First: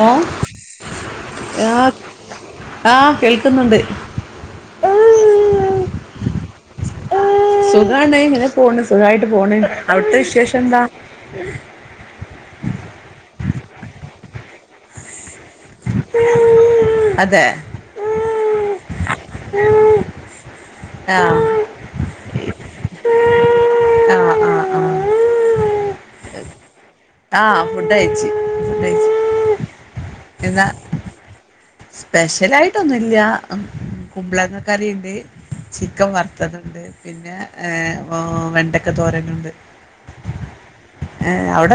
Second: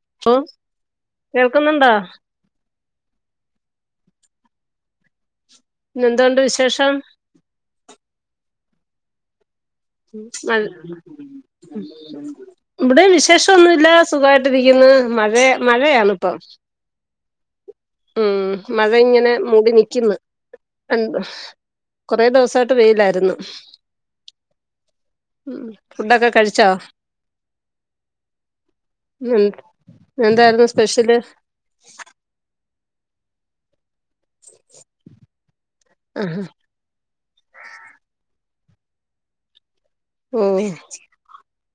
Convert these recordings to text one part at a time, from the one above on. ഹ ഓ കേൾക്കുന്നുണ്ടോ ആഹ് ആ കേൾക്കുന്നുണ്ട് പിന്നെന്തണ്ട് വിശേഷം സുഖാണ് ഇങ്ങനെ പോണ് സുഖായിട്ട് പോണ് അവിടുത്തെ വിശേഷം എന്താ ബടെ വിശേഷ ന്നുല്ല സുഖായിട്ടിരിക്കുന്നു മഴയ മഴയാണ്പ്പൊ അതെ ഉം മഴ ഇങ്ങനെ മൂടി നിക്കുന്നു ആ ആ എന്ത കൊറേ ദിവസമായിട്ട് വെയിലായിരുന്നു ആഹ് ആഹ് ആ ഫുഡൊക്കെ കഴിച്ചോ ആഹ ഫുഡ് കഴിച്ച് കഴിച്ചു ഉം ന്താ എന്തായിരുന്നു സ്പെഷ്യല് സ്പെഷ്യലായിട്ടൊന്നൂല്ല കുമ്പളങ്ങ കറിണ്ട് ചിക്കൻ ആഹ് വറുത്തതുണ്ട് പിന്നെ ആ വെ ണ്ടക്ക തോരനുണ്ട് ഓ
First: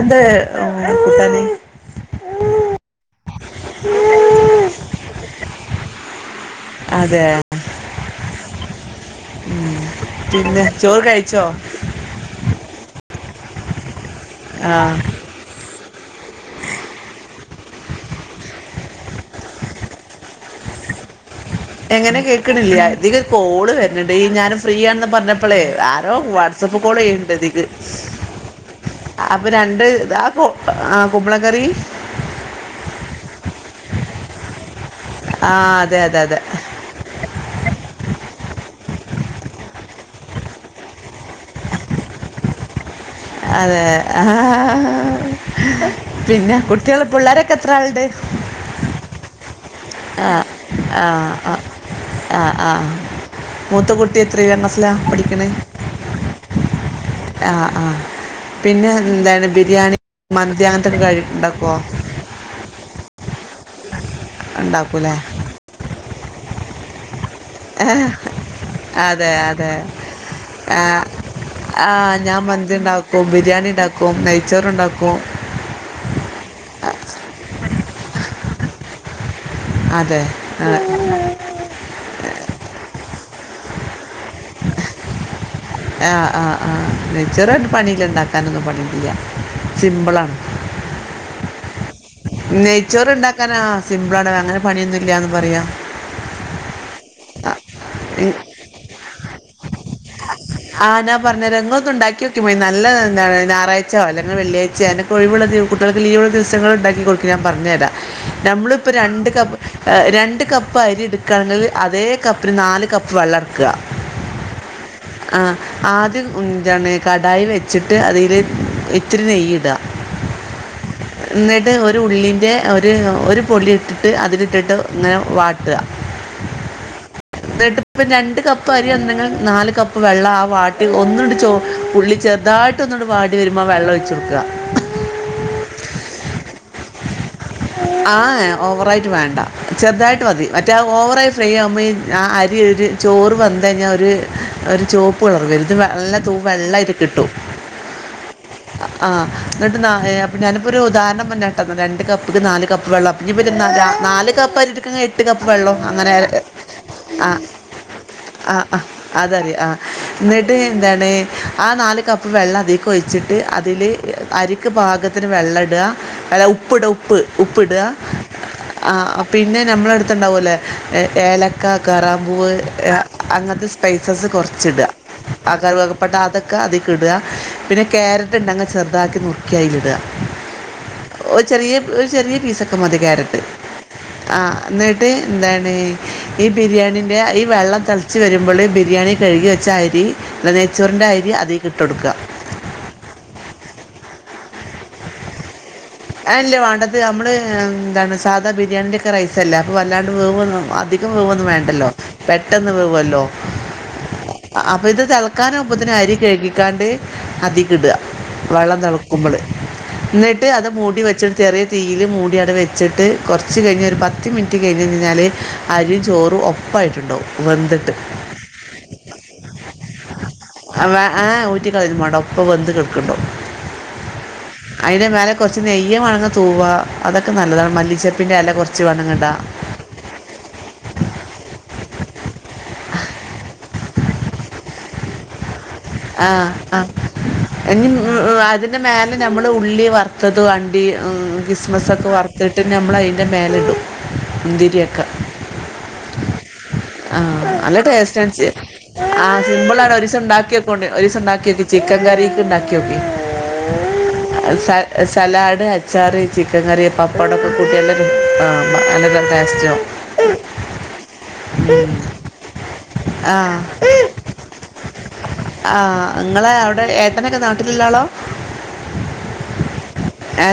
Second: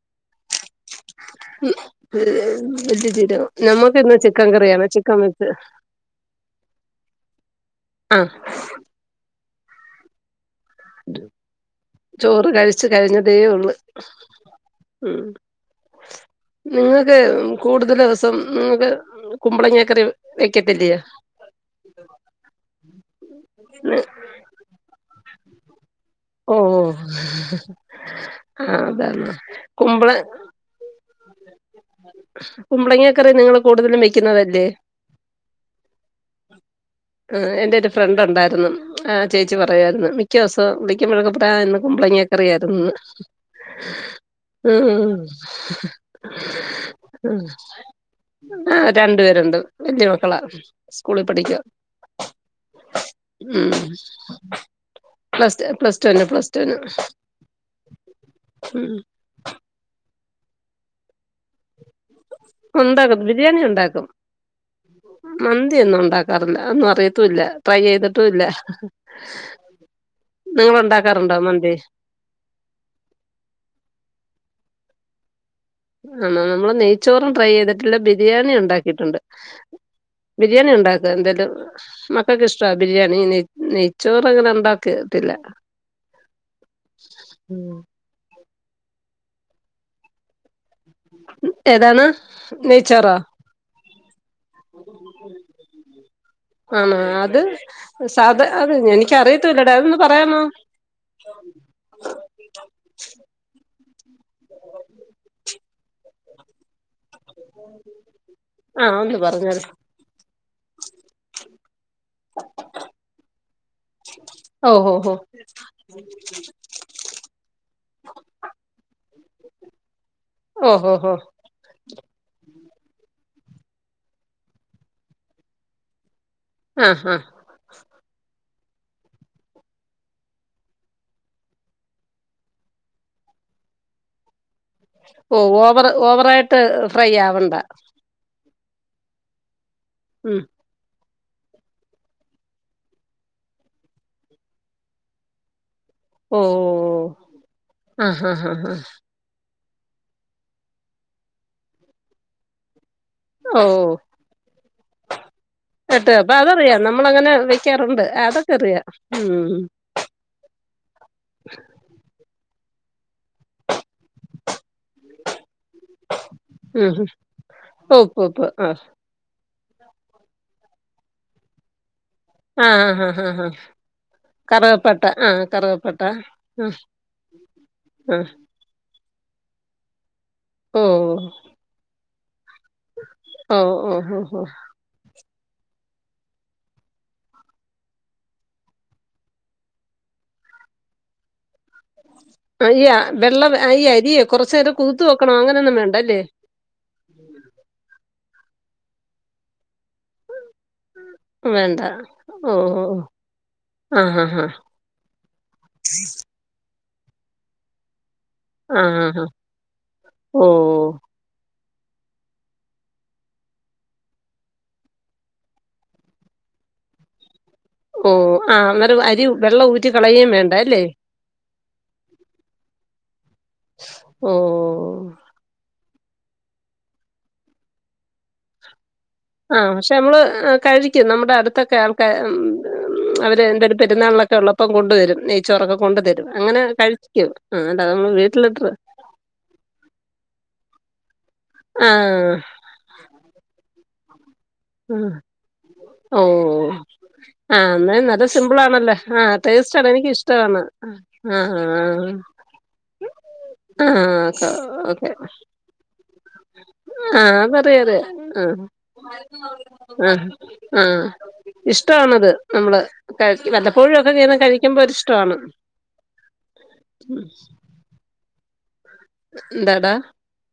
ന്തേ നമ്മുക്കിന്ന് ചിക്കൻ കറിയാണ് ചിക്കൻ വ അതേ ആഹ് ഉം പിന്നെ ചോറ് കഴിച്ചോ ചോറ് കഴിച്ചു കഴിഞ്ഞതേ ഉള്ളു ആഹ് ഉം നിങ്ങൾക്ക് കൂടുതൽ ദിവസം നിങ്ങക്ക് കുമ്പളങ്ങക്കറി വെക്കത്തില്ലയോ എങ്ങനെ കേൾക്ക്‌ണില്ല തിലൊരു കോള് വര്ണ് ണ്ട്‌ ഈ ഞാന് ഫ്രീ ആണെന്ന് പറഞ്ഞപ്പളെ ഓ വാട്സപ്പ് കോൾ ചെയ ആഹ് അതാണ് അൊ ര കുമ്പള ആ കൊള കറി കുമ്പളങ്ങക്കറി നിങ്ങള്ൾ കൂടുതലും വെക്കുന്നതല്ലേ ആ അതെ അതെ അതെ ആ എന്റെ ഒരു ഫ്രണ്ട് ഉണ്ടായിരുന്നു ആ ആഹ ചേച്ചി പറയമായിരുന്നു മിക്ക ദിവസം വിളിക്കുമ്പഴേക്കപ്പാ എന്നന്ന് കുമ്പളങ്ങേക്കറിയായിരുന്നുന്ന് അതെ ആ പിന്നെ കുട്ടികൾ പിള്ളേരൊക്കെ എത്ര ആളുണ്ട് ആ രണ്ടു പേരുണ്ട് വലയ മക്കളാ സ്കൂളിൽ പഠിക്കുക ആഹ ആഹ മൂത്ത കുട്ടി എത്ര ക്ലാസിലാ പഠിക്കണ പ്ലസ് ടു പ്ലസ് ടുവിന് പ്ലസ് ടുവിന് ആഹ ആഹ ഉം പിന്നെ എന്താണ് ബിരിയാണി മനുധാനത്തി കഴ ഉണ്ടാക്കും ബിരിയാണി ഉണ്ടാക്കും ഉണ്ടാക്കൂലേ മന്തി ഒന്നും ഉണ്ടാക്കും റില്ല ഒന്നും അറിയത്തല്ല ട്രൈ ചെയ്തിട്ടുംല്ല അതെ അതെ ഞാൻ മന്തി ഉണ്ടാക്കും ബിരിയാണി ഉണ്ടാക്കും നെയ്ച്ചോറ ഉണ്ടാക്കും ആണോ നമ്മള് നെയ്ച്ചോറും ട്രൈ ചെയ്തിട്ടില്ല ബിരിയാണി ഉണ്ടാക്കിയിട്ടുണ്ട് അതെ ബിരിയാണി ആഹ് ഉണ്ടാക്ക എന്തായാലും ൊക്കെ ഇഷ്ട ബിരിയാണി ന നെയ്ച്ചോറ് അങ്ങനെ ഉണ്ടാക്കത്തില്ല ആഹ ആഹ് ആഹ നച്ചറായിട്ട് പണിയില ഇണ്ടാക്കാനൊന്നും പണട്ടില്ല സിമ്പിള ആണ് ഉ നെയ്ച്ചോറ് ഇണ്ടാക്കാനാ സിംബ്ളട അങ്ങനെ പണിയൊന്നുംല്ലന്ന് പറയാ ആണ അത് സാധ അത് എനിക്ക അറിയത്തൂല്ലടാ അതൊന്ന് പറയാമോ ആഹ് ഞാ പറഞ്ഞ രങ്ങൊക്കെ ഉണ്ടാക്കി വെക്കും മ നല്ല എന്താണ് ഞറാഴ്ച അ അ വെള്ളാഴ്ച അക്ക ഒിവുള്ള കുട്ടികക്ക്ീവ ദിവസ ഉണ്ട പറഞ്ഞരാാ ആ നമ്മളിപ്പ ര ഒന്ന് ക് പറഞ്ഞേര് രണ്ട് കപ്പ് അരി എടുക്കുകയാണെങ്കിൽ അ ഒതേ കപ്പിന് നാല് കപ്പ് വളർക്കുക ഓ ഓ ഓ ആ ആദ്യം ഇന്താണ് കടായി വെച്ചിട്ട് അതിൽ ഇത്തിരി നെയ്യ് ഇടുക ഓ ഹോ ഹോ എന്നിട്ട് ഒരു ഉള്ളിറെ ഒരു ഒരു ഒരു പൊല്ലി ഇട്ടിട്ട് അതിലിട്ടിട്ട് ഇങ്ങനെ വാട്ടുക ആ ആ ട്ട രണ്ട് കപ്പ് അരി അന്തങ്ങ നാല് കപ്പ് വെള്ളം ആ വാട്ടിൽ ഒന്നുകടി ച ഉുള്ളി ചെറുതായിട്ട് ഒന്നോടി വാടി വരുമ്പോ ആ വെള്ള ഒഴിച്ചച്ച് കൊടുക്കുക ഓ ഓവർ ഓവറായിട്ട് ഫ്രൈ ആവണം ആഹ ഓവറായിട്ട് വേണ്ട ചെറുതായിട്ട് ഉം മതി മറ്റേ ഓവറായി് ശ്രീ അമ്മ ആ അരി ഒരു ചോറ് വന്ന കഴിഞ്ഞാൽ ഒരു ചുവപ്പ് വിളർവരുന്നു ഇത് വെള്ള തൂ ഓ വെള്ള ഇ കിട്ടു ആ ഹാ ഹാ ഹാ ആഹ എന്നിട്ട്ാ അപ്പ ഞാനിപ്പോൾ ഒരു ഉദാരണം വന്നട്ടായിന്നരുന്നു രണ്ട് കപ്പ്ക്ക് നാലല് കപ്പ് വെള്ളം ഇര ഓ നാല് കപ്പ് അരിടുക്ക എട്ട് കപ്പ് വെള്ളം കേട്ട് അങ്ങനെ അപ്പൊ അതറിയാം ആ നമ്മളങ്ങനെ വെക്കാറുണ്ട് അതൊക്കെ ആ് ആ അറിയാം ഉം അതറിയ ആ എന്നിട്ട് എന്താണ് ആ നാല് കപ്പ് വെള്ളം അത വച്ചിട്ട് അതില് അരി ഭാഗത്തിന് വെള്ള ഇട ഉപ്പട ഉം ഉം ഉപ്പ് ഉപ്പ്ടുക ഉപ്പ് ഉപ്പ് ആ പിന്നെ നമ്മള അടുത്തണ്ടാവുംല്ലേ ഏലക്ക കറാംമ്പൂവ് ആഹ് ഹാ ഹാ ഹാ അങ്ങനത്തെ സ്പൈസസ് കുറച്ച ഇടുക കറുവപ്പട്ട ആഹ് ആർ കറുവപ്പട്ട വക്കപ്പെട്ട അതൊക്കെ ആഹ് അതി ക ഇടുക പിന്നെ ആഹ് കക്ാരറ്റ് ഉണ്ടങ്ക ചെറുതാക്കി നക്ക കയിലട ഓ ഒരു ചെറിയ പീസൊക്കെ മതി ക്യാരറ്റ് ഓഹ് ഓഹ് ആ ഓഹ് എന്നിട്ട് എന്താണ് ഈ ബിരിയാണീൻ്റെ ഈ വെള്ളം തിളച്ച് വരുമ്പോൾ ഈ ബിരിയാണി കഴുകി വെച്ച അരി അല്ല നെയ്ച്ചൂറിന്റെ അയര് അ അയ്യ വെള്ള അയ്യ അരിയെ കൊറച്ച നേരം കുതിത്ത വെക്കണോ അങ്ങനെയൊന്നും വേണ്ട ആ ഇല്ലേ വേണ്ടത് നമ്മള് എന്താണ് സാധ അ ബിയാണിയി ഒക്കെ റസ അല്ല അപ്പൊ അല്ലാണ്ട് വം വന്ന് വേണ്ട വേണ്ടല്ലോ പെട്ടെന്ന് ഓഹ് വവല്ലോ ഓഹ് ആഹ് ഹാ ഹാ അപ്പൊ ഇത് തിളക്കാനാവുമ്പത്തിന് അരി കഴുകിക്കാണ്ട് അതിക്കിടുക വെള്ളം ആഹ് ഹാ ഹാ തെളകുംമ്പള് എന്നിട്ട് അത് മൂ ഓഹ് ചെറിയ തീയില് മൂടി അവ്ടെ വെച്ചിട്ട് കൊറച്ച് കഴിഞ്ഞ് ഒര് പത്ത് മിനിറ്റ് കഴിഞ്ഞരിഞ്ഞാല് അരിയും ചോറും ഒപ്പായിട്ടുണ്ടോ ഓ ആ അന്നരം അരി വെള്ളം ഊറ്റി കളേം വേണ്ടെ അ വേ ആ ഊറ്റി കളയൊന്നും വേണ്ടാ ഇപ്പ വെന്ത് കെടക്ക്ണ്ടാവും അയിന്റ ഓഹ് മേല കൊറച്ച് നെയ്യുമങ്ങ് തൂകഅതൊക്കെ നല്ലതാ മല്ലിച്ചെപ്പിന്റ എല കൊറച്ച് ആഹ് പശേ നമ്മള് കഴിക്കും നമ്മടെ അട്ത്ത്ക്ക ആ ഉം അവരെ പെരുന്നാളിലൊക്കെ ഒള്ളാപ്പം കൊണ്ട് വെരും നെയ്ച്ചോറാക്കേ ആഹ് ആഹ് ഇനി അല്ലാതെ നമ്മള് ഉം വീട്ടിലിട്ട് അതിന്റെ മേല നമ്മള് ഉള്ളി വറ്ത്തതും അണ്ടി ഉം കിസ്മസൊക്കെ ആഹ് വറ്ത്തിട്ട് നമ്മള് അയിൻ്റെ മേലെ ഇടും ഉം ഓ ആഹ് നല്ല എന്നാ ടേസ്റ്റ് സിമ്പിൾ ആണല്ലോ ആ ആഹ് ടേസ്റ്റ് ആണ് സിമ്പിളാണ് ഒരിസം ഒണ്ടാക്കി എനിക്കിഷ്ടമാണ് നോക്ക് ഒരിസം ഒണ്ടാക്കി ആഹ് നോക്ക് ചിക്കൻ ക്കറിക്കിണ്ടാക്കി നോക്കി ആഹ് ആഹ് സ ഓക്കെ ഓക്കെ സലാഡ്, അച്ചാർ, ചിക്കൻ കറി, ആഹ് പപ്പാടൊക്കെ കൂട്ടി അതറിയാം നല്ല അറിയാം ആഹ് ടേസ്റ്റാവും ആഹ് ആഹ് ഇഷ്ടാണത് നമ്മള് കഴി ആഹ് വല്ലപ്പോഴും ഒക്കെ ഇങ്ങനെ കഴിക്ക്മ്പോ ആഹ് നിങ്ങളെ അവിടെ ഏട്ടനൊക്കെ നാട്ടിലുള്ളാളാ ന്താടാ?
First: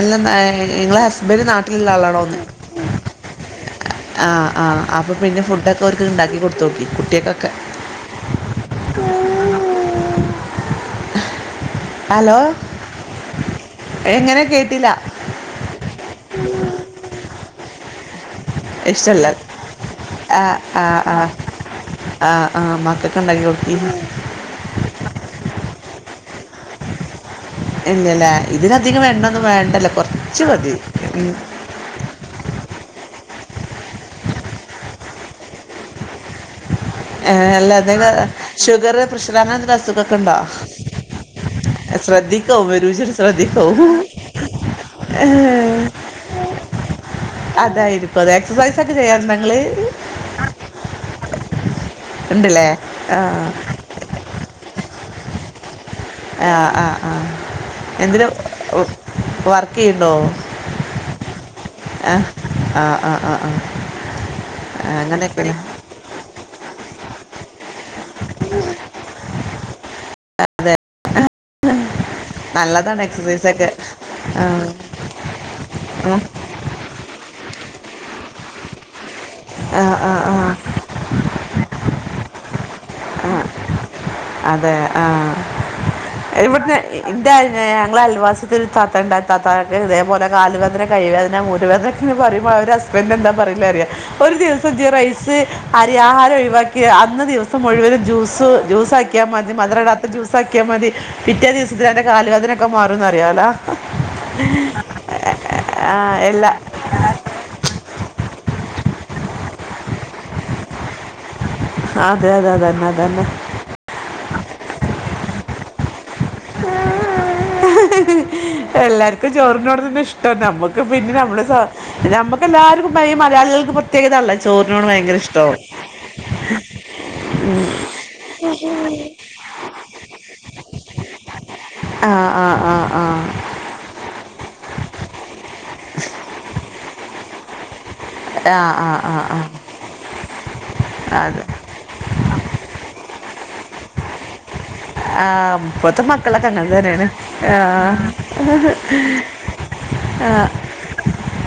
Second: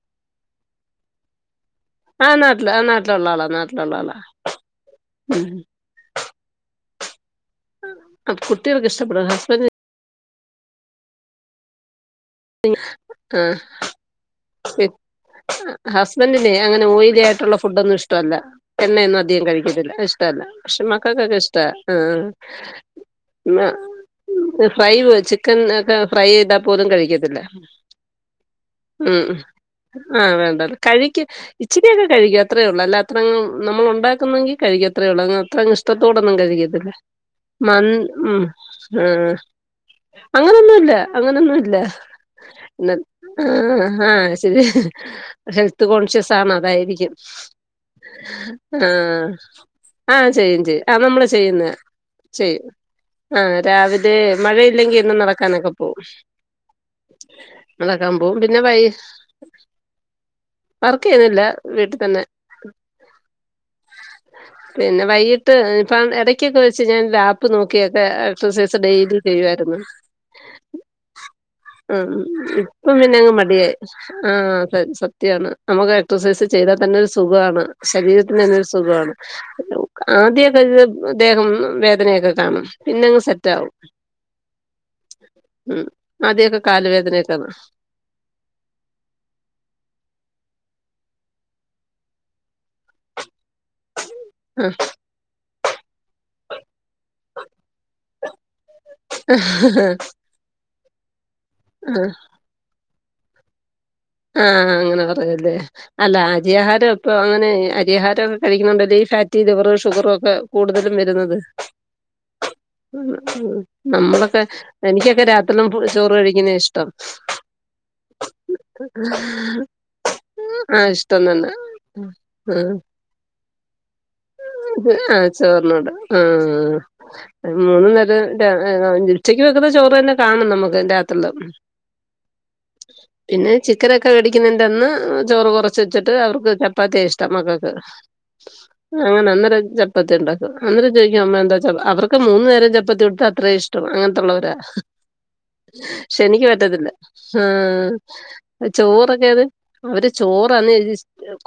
ല്ല ങ്ങളെ ഹസ്ബൻഡ് നാട്ടിലുള്ള ആഹ് ആളാണോന്ന് നാട്ടില് ആഹ് നാട്ടിലുള്ള ആളാ നാട്ടിലുള്ള ആളാ ആഹ് ആഹ് അപ്പ പിന്നെ ഉം ഫുഡ്ക്കെ ഓൽക്ക് ഉണ്ടാക്കി കൊടുത്ത് നോക്കി കുട്ടിയൊക്കെ അത് കുട്ടികൾക്ക് ഇഷ്ടപ്പെടുന്ന ഹസ്ബെൻ് ഹലോ എങ്ങനെ ആഹ് കേട്ടില്ല ഹസ്ബൻഡിനെ അങ്ങനെ ഓയിലി ആയിട്ടുള്ള ഫുഡൊന്നും ഇഷ്ടമല്ല എണ്ണയൊന്നും ഇഷ്ടമല്ല അധികം കഴിക്കത്തില്ല ഇഷ്ടല്ല ആ പക്ഷെ ആ ആ മക്കൾക്കൊക്കെ ഇഷ്ട ആ ആ മക്കൾക്ക് ഉണ്ടാക്കി കൊടുക്കി ഫ്രൈ പോ ചിക്കൻ ഒക്കെ ഫ്രൈ ചെയ്താ പോലും കഴിക്കത്തില്ല ഇല്ലല്ലേ ഇതിനധികം ഉം വേണ്ടൊന്നും വേണ്ടല്ലോ ആഹ് കുറച്ച് വേണ്ട മതി കഴിക്കും ഉം. ഇച്ചരിയൊക്കെ കഴിക്കാ അത്രേുള്ളൂ അല്ല അത്ര നമ്മള് ഉണ്ടാക്കുന്നെങ്കിൽ കഴിക്കും അത്രേ ഉള്ളൂ അ അത്രങ്ങ് ഇഷ്ടത്തോടൊന്നും കഴിക്കത്തില്ല ഏ, അല്ല മ എന്തെങ്കിലും ഉം ഷുഗർ ആ പ്രഷർ അങ്ങനത്തെ അസുഖമൊക്കെ ഉണ്ടോ അങ്ങനൊന്നുമല്ല അങ്ങനൊന്നുംല്ല ശ്രദ്ധിക്കും എന്ന രുചിയുടെ ശ്രദ്ധിക്കും ആഹ് ശരി ഹെൽത്ത് കോൺഷ്യസ് ആണ് അതായിരിക്കും. അതായിരിക്കും അ എക്സർസൈസ് ഒക്കെ ചെയ്യാറുണ്ടോ ഇങ്ങള് ആഹ് ചെയ്യും ചെയ്യും ആ നമ്മള് ചെയ്യുന്ന ചെയ്യും ആ രാവിലെ മഴയില്ലെങ്കിൽ എന്നും നടക്കാനൊക്കെ പോകും ആഹ് ആഹ് ആഹ് നടക്കാൻ എന്തിന പോകും പിന്നെ വൈ വർക്ക് ചെയ്യണ്ടോ വർക്ക് ചെയ്യുന്നില്ല വീട്ടിൽ തന്നെ ആഹ് ആഹ് ആഹ് ആഹ് ആഹ് പിന്നെ വൈകിട്ട് അങ്ങനെയൊക്കെല്ലേ ഇപ്പം എട ടക്കൊക്കെ വെച്ച് ഞാൻ ലാപ്പ് നോക്കിയൊക്കെ എക്സസൈസ് ഡെയിലി ചെയ്യുമായിരുന്നു. ആ ഇപ്പം നല്ലതാണ് പിന്നെങ്ങ് എക്സസൈസൊക്കെ മടിയായി ആഹ് ആ സത്യാണ് നമുക്ക് ഉം എക്സസൈസ് ചെയ്താ സുഖാണ് ശരീര കുന്നൊരു സുഖമാണ് ആഹ് ആഹ് ആഹ് ആദ്യൊക്കെ ദ്ദേഹം വേദനയൊക്കെ കാണും പിന്നെങ്ങ് ആഹ് സെറ്റാവും. അതെ ആ ആദ്യമൊക്കെ ഇവിട്ന്ന് കാലുവേദനയൊക്കെ ആണ് ഞങ്ങളെ അയൽവാസി ത്തി ഒരു താത്തണ്ട് താത്ത ഇതേപോലെ കാല് വേദന കൈ അതിന് ഞാൻ ഊര വേദനാക്കെ പറയ്മ്പോ ൻ്റെ ഹസ്ബൻഡ് എന്താ പറയല് അറിയോ ഒരു ദിവസം ജ് റൈസ് അരി ആഹാരം ഒഴിവാക്കിയ അന്ന് ദിവസം മുഴുവനും ജ്യൂസ് ജ്യൂ അക്കിയാൽ മതി മധുംടാത്ത ജൂസാ ക്കിയാൽ മതി പിറ്റേ ദിവസത്തിൽ അൻ്റെ ആഹ് കാല് വേദനൊക്കെ മാറും അറിയും ആഹ് അങ്ങനെ പറഞ്ഞുല്ലേ അല്ല ആഹ് എല്ലാ അരിഹാരം ഇപ്പൊ അങ്ങനെ അരിഹാരം കഴിക്കണണ്ടല്ല ഈ ഫാറ്റി ലിവറ് ഷുഗറും ഒക്കെ കൂടുതലും വരുന്നത് അതെ അതെ അതന്നെ അതന്നെ നമ്മളൊക്കെ എനിക്കൊക്കെ രാത്രിയും ചോറ് കഴിക്കണ ഇഷ്ടം എല്ലാവർക്കും ചോറിനോട് തന്നെ ഇഷ്ടം നമ്മുക്ക് ആഹ് പിന്നെ ഇഷ്ടം നമ്മുടെ തന്നെ നമ്മുക്ക് എല്ലാവർക്കും ഈ മലയാളികൾക്ക് പ്രത്യേകത അല്ല [unintelligible] ചോറിനോട് ത് ഭയങ്കര ആഹ ഇഷ്ടവും ചോർന്നോട ആ ആ മൂന്നന്നരം ഉച്ചയ്ക്ക് വെക്കുന്ന ചോറ് തന്നെ കാണും നമുക്ക് രാത്രി ആഹ ആഹ് ആഹ് ആഹ പിന്നെ ചിക്കനൊക്കെ വേടിക്കുന്നുണ്ട്ന്ന് ചോറ് കുറച്ച് വെച്ചിട്ട് അവർക്ക് ചപ്പാത്തിയ ഇഷ്ടം മക്കൾക്ക് ആഹ് അങ്ങനെ അന്നേം ചപ്പത്തി ഉണ്ടാക്കും അന്നരം ചോദിക്കമ്മ അതെ എന്താ അവർക്ക് മൂന്ന നേരം ചപ്പത്തി കൊടുത്ത അത്രേ ഇഷ്ടം ും അങ്ങനത്തുള്ളവരാ ആ ഇപ്പത്തെ പക്ഷെ എനിക്ക് മക്കളൊക്കെ അങ്ങനെ പറ്റത്തില്ല തന്നെയാണ് ആ ചോറൊക്കെ അത് അവര് ആ ചോറന്ന്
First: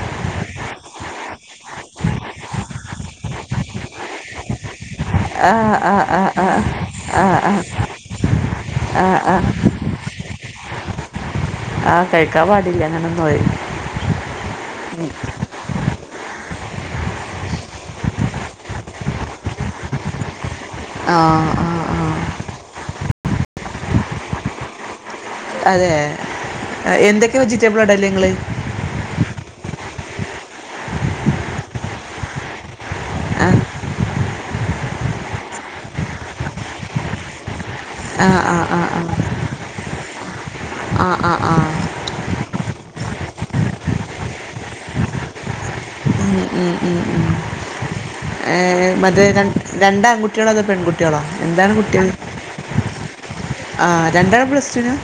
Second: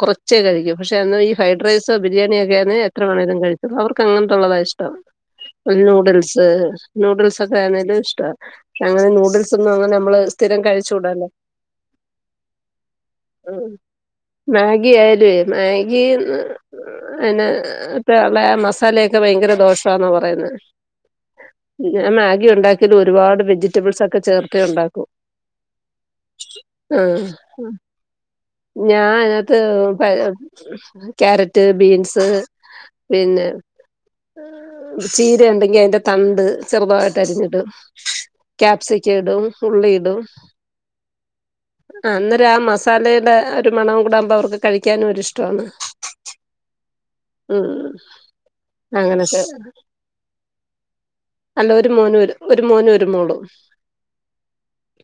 കൊറച്ചൊക്കെ പക്ഷെ അ ഈ ഫൈഡ്റൈസോ ബിരിയാണിയൊക്കൊണ് എത്ര വേണേങ്കിലും കഴിച്ചത് അവർക്ക് അങ്ങനത്തെുള്ളത ഇഷ്ടം ആ ആ ആ നൂഡിൽസ് ആ നൂഡിൽസ് ഒക്കെ ആണേലും ഇഷ്ട അങ്ങനെ നൂഡിൽസ് ഒന്നും അങ്ങനെ നമ്മള് സ്ഥിരം കഴിച്ച ചൂടല്ലോ ആഹ് കഴിക്കാൻ പാടില്ല അങ്ങനന്നും മാഗി ആയാലൊ മാഗിന്ന് അയ്ന് ഇപ്പ ലെ മസാലയൊക്കെ ഭയങ്കര ദോഷാന്നാ പറയുന്നെ ആ ആ ആ ഞ മാഗി ഉണ്ടാക്ക്യത് ഒരുപാട് വെജിറ്റബിൾസ് ഒക്കെ ചേർത്തെ ഉണ്ടാക്കും അതെ ആ, ആഹ് എന്തൊക്കെ വെജിറ്റബിൾ ഇടല്ലേ നിങ്ങള് ഞാൻ അയ്നത്ത് ക്യാരറ്റ് ബീൻസ് പിന്നെ ആ ചീര ഇണ്ടെങ്കി അതിന്റെ തണ്ട് ചെറുതായിട്ട് അരിഞ്ഞിടും ആ ആ ക്യാപ്സിക് ഇടും ഉള്ളി ഇടും ആഹ്ആഹ് ആഹ് ആ മസാലയുടെ ഒരു മണ ഉംകൂടാ ഉമ്പോ അവർക്ക് കഴിക്കാനൊരി ഷ്ടാണ് ഉം ഏഹ് മറ്റെ അങ്ങനൊക്കെ രണ്ട് ആൺകുട്ട്യേളോ അതോ പെൺകുട്ട്യേളോ അല്ല എന്താണ് ഒരു കുട്ട്യേൾ മോനും ഒരു ഒരു മോനും ഒരു മോളും. ആ രണ്ടാള് പ്ലസ് റ്റു നും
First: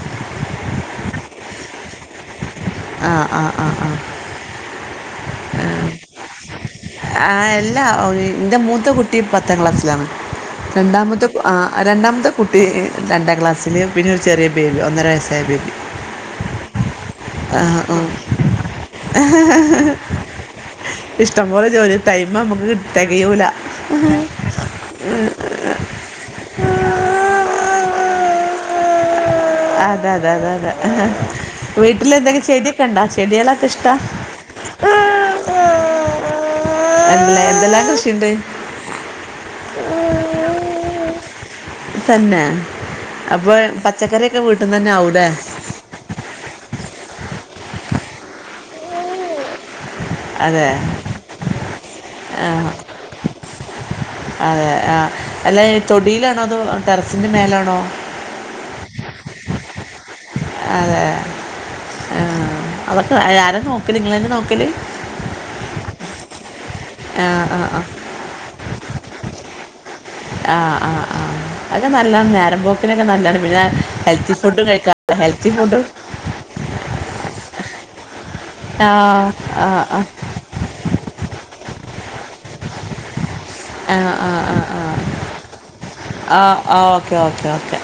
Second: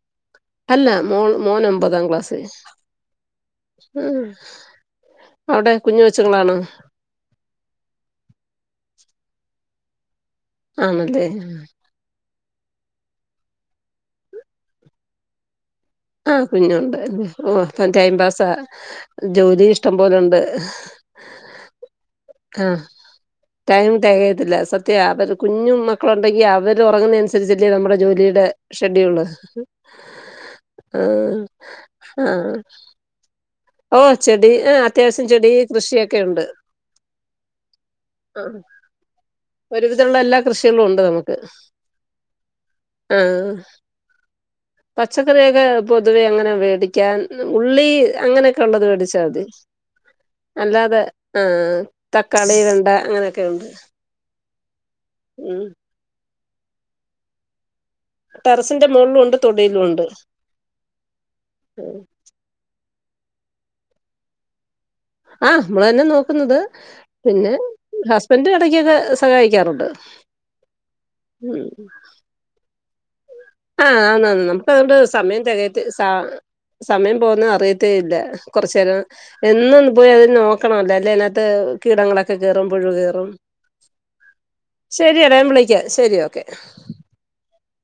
മോള് മോൻ ഒൻമ്പതാം ക്ലാസ് ആഹ്ആഹ് ആഹ് ആഹ് ഔടെ കുഞ്ഞുവച്ച്കളാണോ ആഹ് എല്ലാ ഇന്റെ മൂത്ത കുട്ടി പത്താം ക്ലാസ്സിലാണ് രണ്ടാമത്തെ ആണല്ലേ ആ രണ്ടാമത്തെ കുട്ടി രണ്ടാം ക്ലാസ്സിൽ പിന്നെ ഒരു ചെറിയ ബേബി ഒന്നര വയസ്സായ ബേബി ആ കുഞ്ഞുണ്ട് ഓ ആ അപ്പ ആ ടൈം പാസ്സാ ജോലി ഇഷ്ടം പോലെ ഉണ്ട് ഇഷ്ടംപോലെ ജോലി ടൈം ആ നമുക്ക് കി- തികയൂല ടൈം തികയത്തില്ല സത്യ അവര് കുഞ്ഞു മക്കള ഉണ്ടെങ്കി അവർ ഒറങ്ങുന്ന അനുസരിച്ചല്ലേ നമ്മുടെ ജോലിയുടെ ഷെഡ്യൂള് അതെ അതെ അതെ അതെ ആഹ് വീട്ടിൽ എന്തെങ്കിലും ആഹ് ചെട്യക്കെ ഉണ്ടാ ചെടി ഓ ചെടി ആ അത്യാവശ്യം ചെടി കൃഷിയൊക്കെ ഉണ്ട് [inaudible] അല്ല എന്തെല്ലാം കൃഷിണ്ട് ഒരുവിധള്ള എല്ലാ കൃഷികളും ഉണ്ട് നമുക്ക് തന്നെ ആഹ് അപ്പൊ പച്ചക്കറിക്കെ പച്ചക്കറിയൊക്കെ പൊതുവെ അങ്ങനെ വേടിക്കാൻ ഉള്ളി അങ്ങനെ കോള്ളത് വേടിച്ചാ മതി അതെ അല്ലാതെ ആഹ് ആ തക്കാളി വെണ്ട അങ്ങനെയൊക്കെ ഉണ്ട് അതെ ആ അല്ല ഉം തൊടിയിലാണോ അതോ ടെറസിൻ്റെ മേലാണോ ടെറസിന്റെ മോളിലും ഉണ്ട് തൊടിലും ഉണ്ട് അതെ ആഹ് ആഹ് അതൊക്കെ ആര നോക്കല് ഇങ്ങളെന്നെ നോക്കല് ആഹ് മ്മളെന്നെ നോക്ക്ന്നത് ആ പിന്നെ ആ ആ ഹസ്ബൻഡ് എടക്കൊക്കെ സഹായിക്കാറുണ്ട് ആഹ് ആഹ് ആഹ് ഉം അക്കെ നല്ലാണ് നോരംമ്പോക്കിനൊക്കെ നല്ലാണ് ആഹ് ആന്നാ ന്ന് നമുക്ക് അതിന്റെ സമയം തെക ഫുഡും സ സമയം പോക്ന്നെ അറിയത്തേ ഇല്ല ആ കൊറച്ചേരം ആ എന്നൊന്നു ആ പോയി അതി നോക്കണല്ലോഅല്ലെ അതിനകത്ത് കീടങ്ങളൊക്കെ കെറും പുഴു കെറും. ആ ആ ആ ആ ശെരി അടാ വിളിക്കാം. ശെരി ആ ഓക്കെ. ആ ഓക്കെ ഓക്കെ ഓക്കെ